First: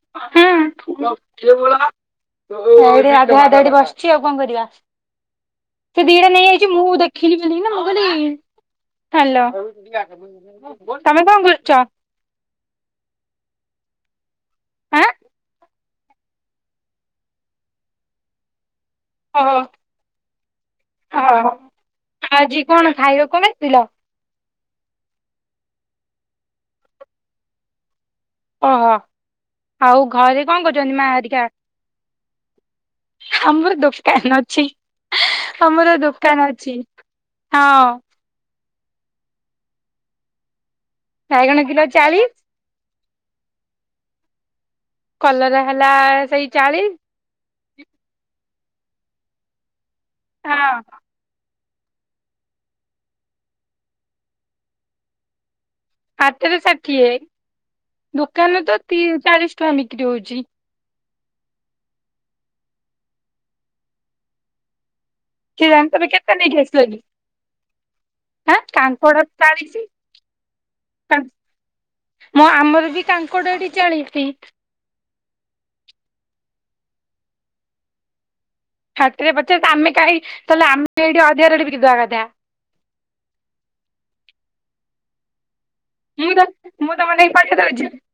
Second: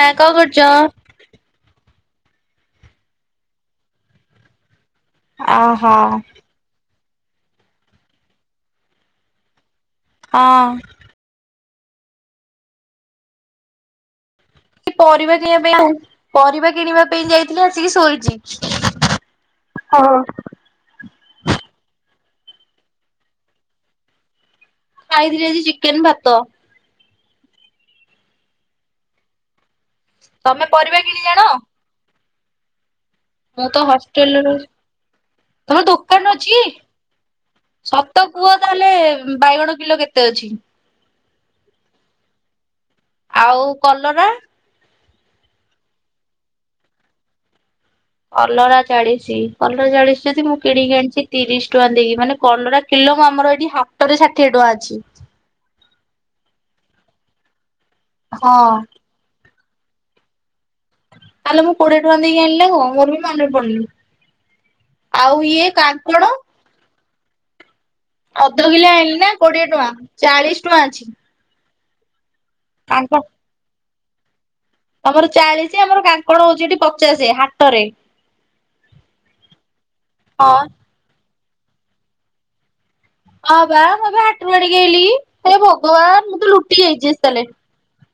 ହା କଣ କରୁଚ? ହୁଁ। [unintelligible] ବସିଛି ଆଉ କଣ କରିବା। ଅହ ସେ ଦିଟା ନେଇଯାଇଛି ମୁଁ ଦେ ଦେଖିଲି ବୋଲି କିନା ମୁଁ କହିଲି ହାଲୋ ହଁ। ତମେ କଣ କରୁଛ? ପରିବା କିଣିବା ପାଇଁ ଆଉ ପରିବା କିଣିବା ପାଇଁ ଯାଇଥିଲି ଆସିକି ସୋଇଛି। ଓହୋ ଆ ହା ଆଜି କଣ ଖାଇବାକୁ ନେଇଥିଲ? ଖାଇଥିଲି ଆଜି ଚିକେନ୍ ଭାତ। ଓହୋ ଆଉ ଘରେ କଣ ତମେ କରୁଛନ୍ତି ପରିବା ମା କିଣିକି ଆଣ? ହେରିକା? ମୁଁ ଆମର ତ ଦୋକାନ ହଷ୍ଟେଲ୍ ରେ ଅଛି ରହୁଚି। ଆମର ଦୋକାନ ଅଛି। ହଁ ତ କୁହ ତାହେଲେ ବାଇଗଣ କିଲୋ କେତେ ଅଛି? ବାଇଗଣ କିଲୋ ଚାଳିଶ ଆଉ କଲରା? କଲରା ହେଲା ସେଇ ଚାଳିଶ। କଲରା ଚାଳିଶି କଲରା ଚାଳିଶ ଯଦି ମୁଁ ହଁ କିଣିକି ଆଣିଛି ତିରିଶ ଟଙ୍କା ଦେଇକି ମାନେ କଲରା କିଲକ ଆମର ଏଠି ହାଟରେ ଷାଠିଏ ଟଙ୍କା ଅଛି। ହାଟରେ ଷାଠିଏ ହଁ। ଦୋକାନରେ ତ ତି ଚାଳିଶ ଟଙ୍କା ବିକ୍ରି ହଉଛି। ଆଲୋ ମୁ କୋଡ଼ିଏଟଙ୍କା ଦେଇି ଆଣିଲି ନାଁ କଣ ମୋର ବି ମାନେ ପଡୁନି। ଆଉ ଇଏ କାଙ୍କଣ। ଏଠିକି ଆସିବ ଆଜି। ଅଧ କିଲେ ଆଣିଲି ନା କୋଡ଼ିଏ ଚାଳିଶି ଟଙ୍କା ଚାଳିଶ ଟଙ୍କା ଅଛି। ମୁଁ ଆମର ବି କାଙ୍କଡ କାଙ୍କଡ଼ ଏଠି ଚାଳିସି। ତମର ଚାଳିସି ଆମର କାଙ୍କଡ଼ ହଉଛି ଏଠି ପଚାଶେ ହାଟରେ। ହାଟରେ ପଚାଶ ଆମେ କାହିଁ ହଁ ତାହେଲେ ଆମେ ଏଇଠି ଅଧିକା ରେଟରେ ବିକିଦେବା କଥା। ହଁ ବା ମୁଁ ବା ହାଟରୁ ଆଣିକି ଆଇଲି ହେ ଭଗବାନ ମୁଁ ତ ଲୁଟି ଯାଇଛି ତାହେଲେ। [unintelligible]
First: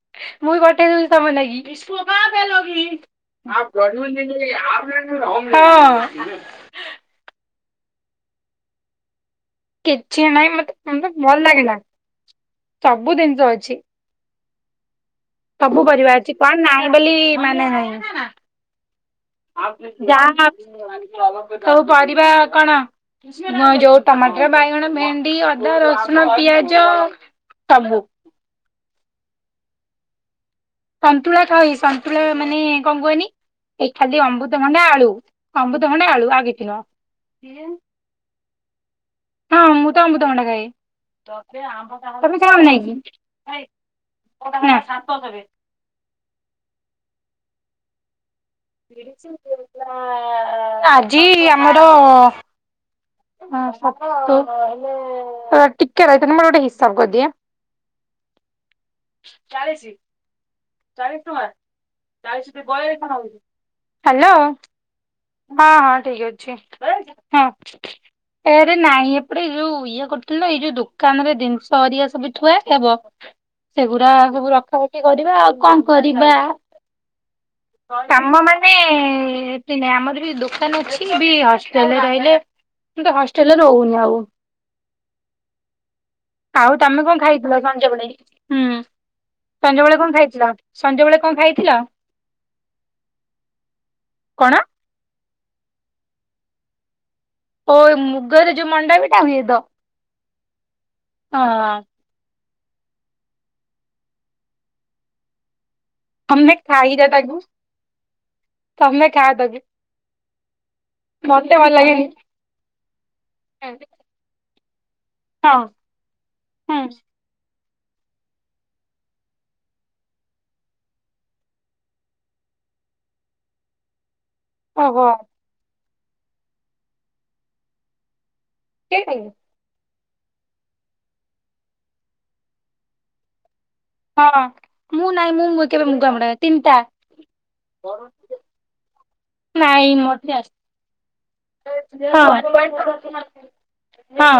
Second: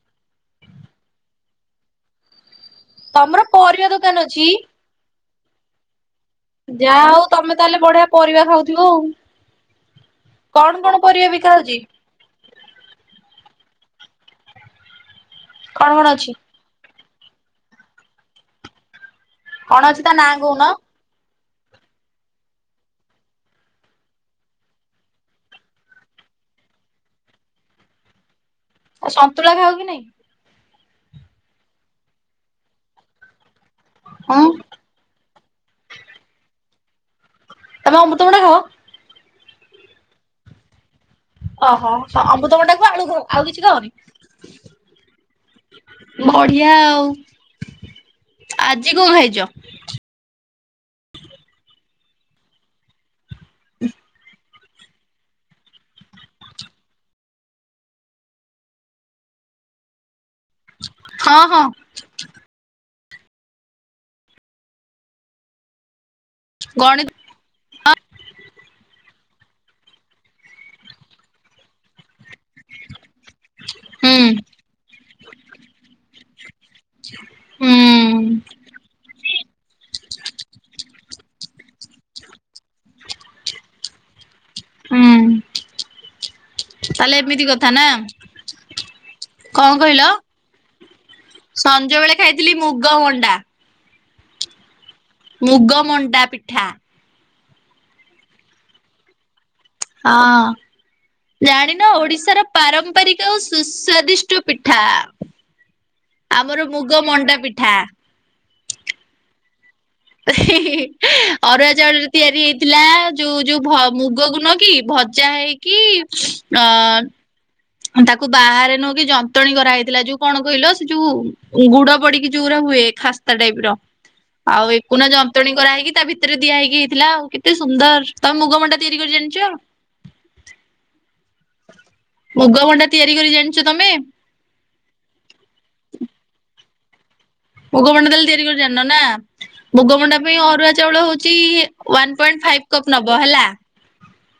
ମୁବି ପଠେଇ ଦଉଛି ତମ ଲାଗି। ତମର ପରିବା ଦୋକାନ ଅଛି ହଁ। ଯାହା ହଉ ତମେ ତାହେଲେ ବଢ଼ିଆ ପରିବା ଖାଉଥିବ ଆଉ। କିଛି ନାହିଁ କଣ ମତେ କଣ ମତେ ପରିବା ଭଲ ବିକା ଲାଗିଲା ହଉଛି ସବୁ ଜିନିଷ ଅଛି। ସବୁ କଣ କଣ ପରିବା ଅଛି କଣ ନାହିଁ ବୋଲି ମାନେ କଣ ଅଛି ନାହିଁ। ତା ନାଁ ଯାହା କହୁନ? ସବୁ ପରିବା କଣ? ଯୋଉ ଟମାଟର ବାଇଗଣ ଭେଣ୍ଡି ଅଦା ରସୁଣ ପିଆଜ ସବୁ। ଆଉ ସନ୍ତୁଳା ଖାଉ କି ନାଇଁ? ସନ୍ତୁଳା ଖାଅଇ ସନ୍ତୁଳା ମାନେ କଣ କୁହନି ଏଇ ଖାଲି ହଁ ଅମୃତଭଣ୍ଡା ଆଳୁ। ଅମୃତଭଣ୍ଡା ଆଳୁ ଆଉକିଛି ନୁହଁ। ତମେ ଅମୃତଭଣ୍ଡା ଖାଅ। ହଁ ମୁଁ ତ ଅମୃତଭଣ୍ଡା ଖାଏ। ଓହୋ ତମେ ଅମୃତଭଣ୍ଡାକୁ ଖାଅନାକି ଆଳୁ ଖାଅ ଆଉ କିଛି ଖାଅନି ହଁ। ବଢ଼ିଆ ଆଉ। ଆଜି କଣ ଖାଇଛ? ଆଜି ଆମର ହଁ ସାତ ଆ ଟିକେ ରହିଥା ମୋର ଗୋଟେ ହିସାବ କରିଦିଏ। ହଁ ହଁ [inaudible] ହ୍ୟାଲୋ ଗଣିତ ହଁ ଏରେ ନାଇଁ ଏପଟେ ଯୋଉ ଇଏ କରୁଥିଲ ତ ଏଇ ଯୋଉ ଦୋକାନରେ ଜିନିଷ ହରିଆ ସବୁ ଥୁଆହେଇଥିଲା ତ ହୁଁ ସେଗୁଡା ସବୁ ରକ୍ଷା ରଖି କରିବା ଆଉ କଣ କରିବା? ହୁଁ କାମ ମାନେ ଏତେ ନାହିଁ, ଆମର ବି ଦୋକାନ ଅଛି। ହଷ୍ଟେଲରେ ରହିଲେ କିୁନ୍ତୁ ହଷ୍ଟେଲରେ ରହୁନି ଆଉ। ହଁ ଆଉ ତମେ କଣ ଖାଇଥିଲ ସଞ୍ଜବେଳେ? ହୁଁ ସଞ୍ଜବେଳେ କଣ ଖାଇଥିଲ, ସଞ୍ଜବେେଳେ କଣ ଖାଇଥିଲ? ସଞ୍ଜ ବେଳେ ଖାଇଥିଲି ମୁଗ ମଣ୍ଡା କଣ? ମୁଗ ମଣ୍ଡା ପିଠା। ହ ମୁଗରେ ଯୋ ମଣ୍ଡା ପିଠା ହୁଏତ? ହଁ ଜାଣିନ ଓଡିଶାର ପାରମ୍ପରିକ ଓ ସୁସ୍ୱାଦିଷ୍ଟ ପିଠା। ଆମେ ଆମର ମୁଗ ଖାଇ ଯ ମଣ୍ଡା ତାକୁୁ ପିଠା ତମେ ଖାଅ ତାକୁୁ। [unintelligible] ଅରୁଆ ଚାଉଳ ରେ ଲାଗେନି। ତିଆରି ହେଇଥିଲା ଯୋଉ, ଯୋଉ ମୁଗ ଗୁନ କି ଭଜା ହେଇ ହଁ କି ଅ ହୁଁ ତାକୁ ବାହାରେ ନଉକି ଯନ୍ତଣୀ କରାହେଇଥିଲା ଯୋଉ କଣ କହିଲ ସେ ଯୋଉ ଗୁଡ ପଡିକି ଯୋଉ ହୁରା ହୁଏ ଖା ସ୍ଥା ଟାଇପ ର ଆଉ ଓହୋ ଏକୁନା ଯନ୍ତଣୀ କରା ହେଇକି ତା ଭିତରେ ଦିଆ ହେଇକି ହେଇଥିଲା ଆଉ, କେତେ ସୁନ୍ଦର ତମ ମୁଗ ମଣ୍ଡା। ତିଆରି କରି ଜାଣିଛ? ମୁଗଭଣ୍ଡା ତିଆରି କରି ଜାଣିଛ ତମେ? ହଁ ମୁଁ ନାଇଁ ମୁଁ କେବେ ମୁ ମୁଗ ମଣ୍ଡା ତିନିଟା। ମୁଗମଣ୍ଡା ତାହେଲେ ତିଆରି କରି ଜାଣିନ ନା। ନାଇଁ ମୁଗମଣ୍ଡା ମତେ ପାଇଁ ଆସ ଅରୁଆ ଚାଉଳ ହଉଛି ୱାନ୍ ପଏଣ୍ଟ୍ ଫାଇପ୍ କପ୍ ନବ ହେଲା। ନା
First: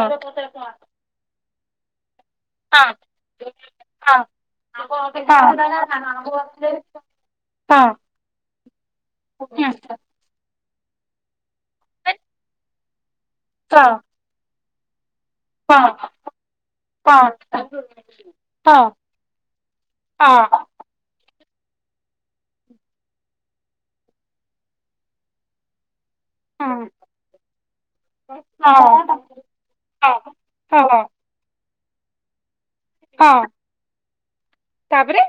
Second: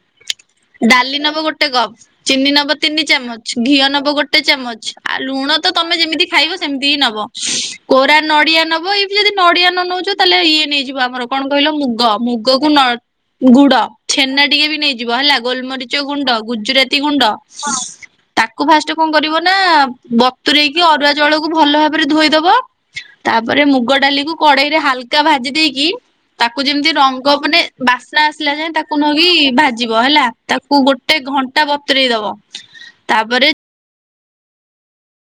ଡାଲି ନେବ ଗୋଟେ ଗୋଟେ କପ୍ ଚିନି ନବ ତିନି ଚାମଚ, ଘିଅ ହଁ। ନବ ଗୋଟେ ହଁ ଚାମଚ, ଆଉ ଲୁଣ ତ ତମେ ଯେମିତି ଖାଇବ ସେମିତି ହିଁ ନବ। ହଁ ଅଁ କୋରା ନଡିଆ ନବ ଏ ଯଦି ନଡିଆ ନ ନେଉଚ ତାହେଲେ ଇଏ ନେଇଯିବ ଆମର କଣ କହିଲ ମୁଗ ମୁଗକୁ ନଳ ଗୁଡ। ଛେନା ଟିକେ ବି ନେଇଯିବ ହେଲା ଗୋଲମରିଚ ଗୁଣ୍ଡ ଗୁଜୁରାତି ଗୁଣ୍ଡ। ତାକୁ ଫାଷ୍ଟ କଣ କରିବ ନା ବତୁରଇକି ଅରୁଆ ଜଳକୁ ଭଲ ଭାବରେ ଧୋଇଦବ। ତାପରେ ମୁଗ ଡାଲି କୁ କଡେଇ ରେ ହାଲକା ଭାଜି ଦେଇକି ତାକୁ ଯେମିତି ରଙ୍ଗ ମାନେ ବାସ୍ନା ଆସିଲା ଯାଏ ତାକୁ ନକି ଭାଜିବ ହେଲା ତାକୁ ଗୋଟେ ଘଣ୍ଟା। ଟା ବତୁରେଇ ଦବ ତାପରେ ତାପରେ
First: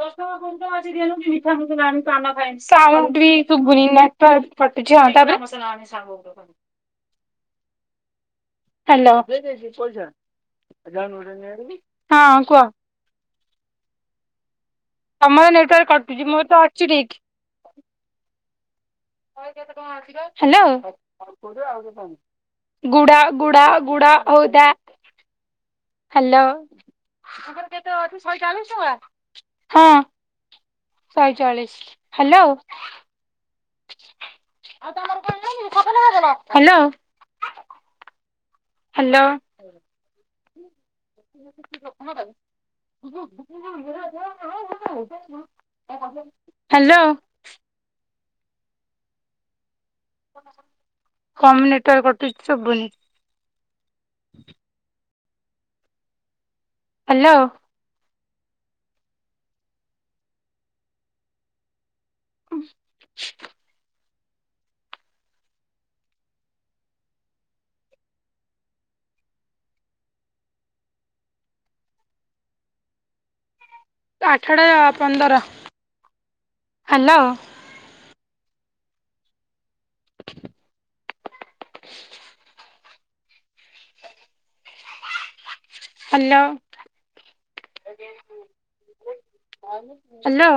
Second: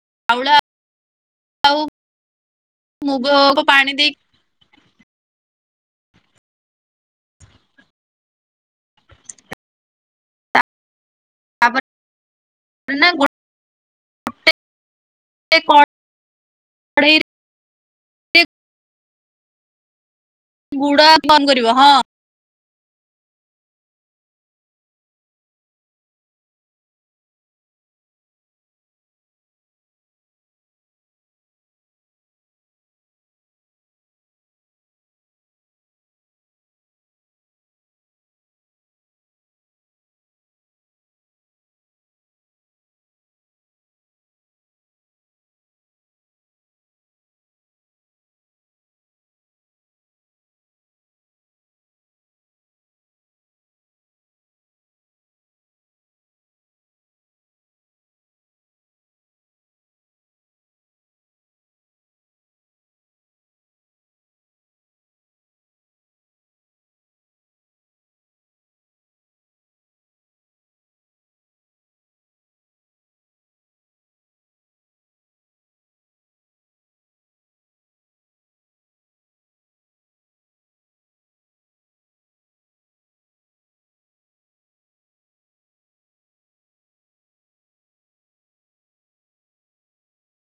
ଦଶ ଚାଉଳ ଆଉ ଟଙ୍କା କା ମାଛି ଦ ମିଠା ମନ ଖାଇ ସାଉଣ୍ଡ ମୁଗ ବି ପାଣି ଦେଇକି [unintelligible] ହାଲୋ ହଁ ତାପରେ କୁହ? ନା ତମର ଗୋଟେ ନେଟୱାର୍କ କଟୁଛି ମୁଁ ତ ଅଛି ଠିକ୍। କଡେଇରେ ହାଲୋ ଗୁଡ ଗରମ କରିବ ହଁ ଗୁଡ଼ା ଗୁଡ଼ା ଗୁଡ଼ା ହଉ ଥା। ହାଲୋ, କେତେ ଅଛି ଶହେ ଚାଳିଶି ଟଙ୍କା ହଁ। ଶହେଚାଳିଶ, ହାଲୋ ହାଲୋ ହାଲୋ ହାଲୋ। ତମ ନେଟୱର୍କ କଟୁଚି ଶୁବୁନି। ହାଲୋ। ଉଁ ଆଠଟା ପନ୍ଦର ହାଲୋ। Hello hello.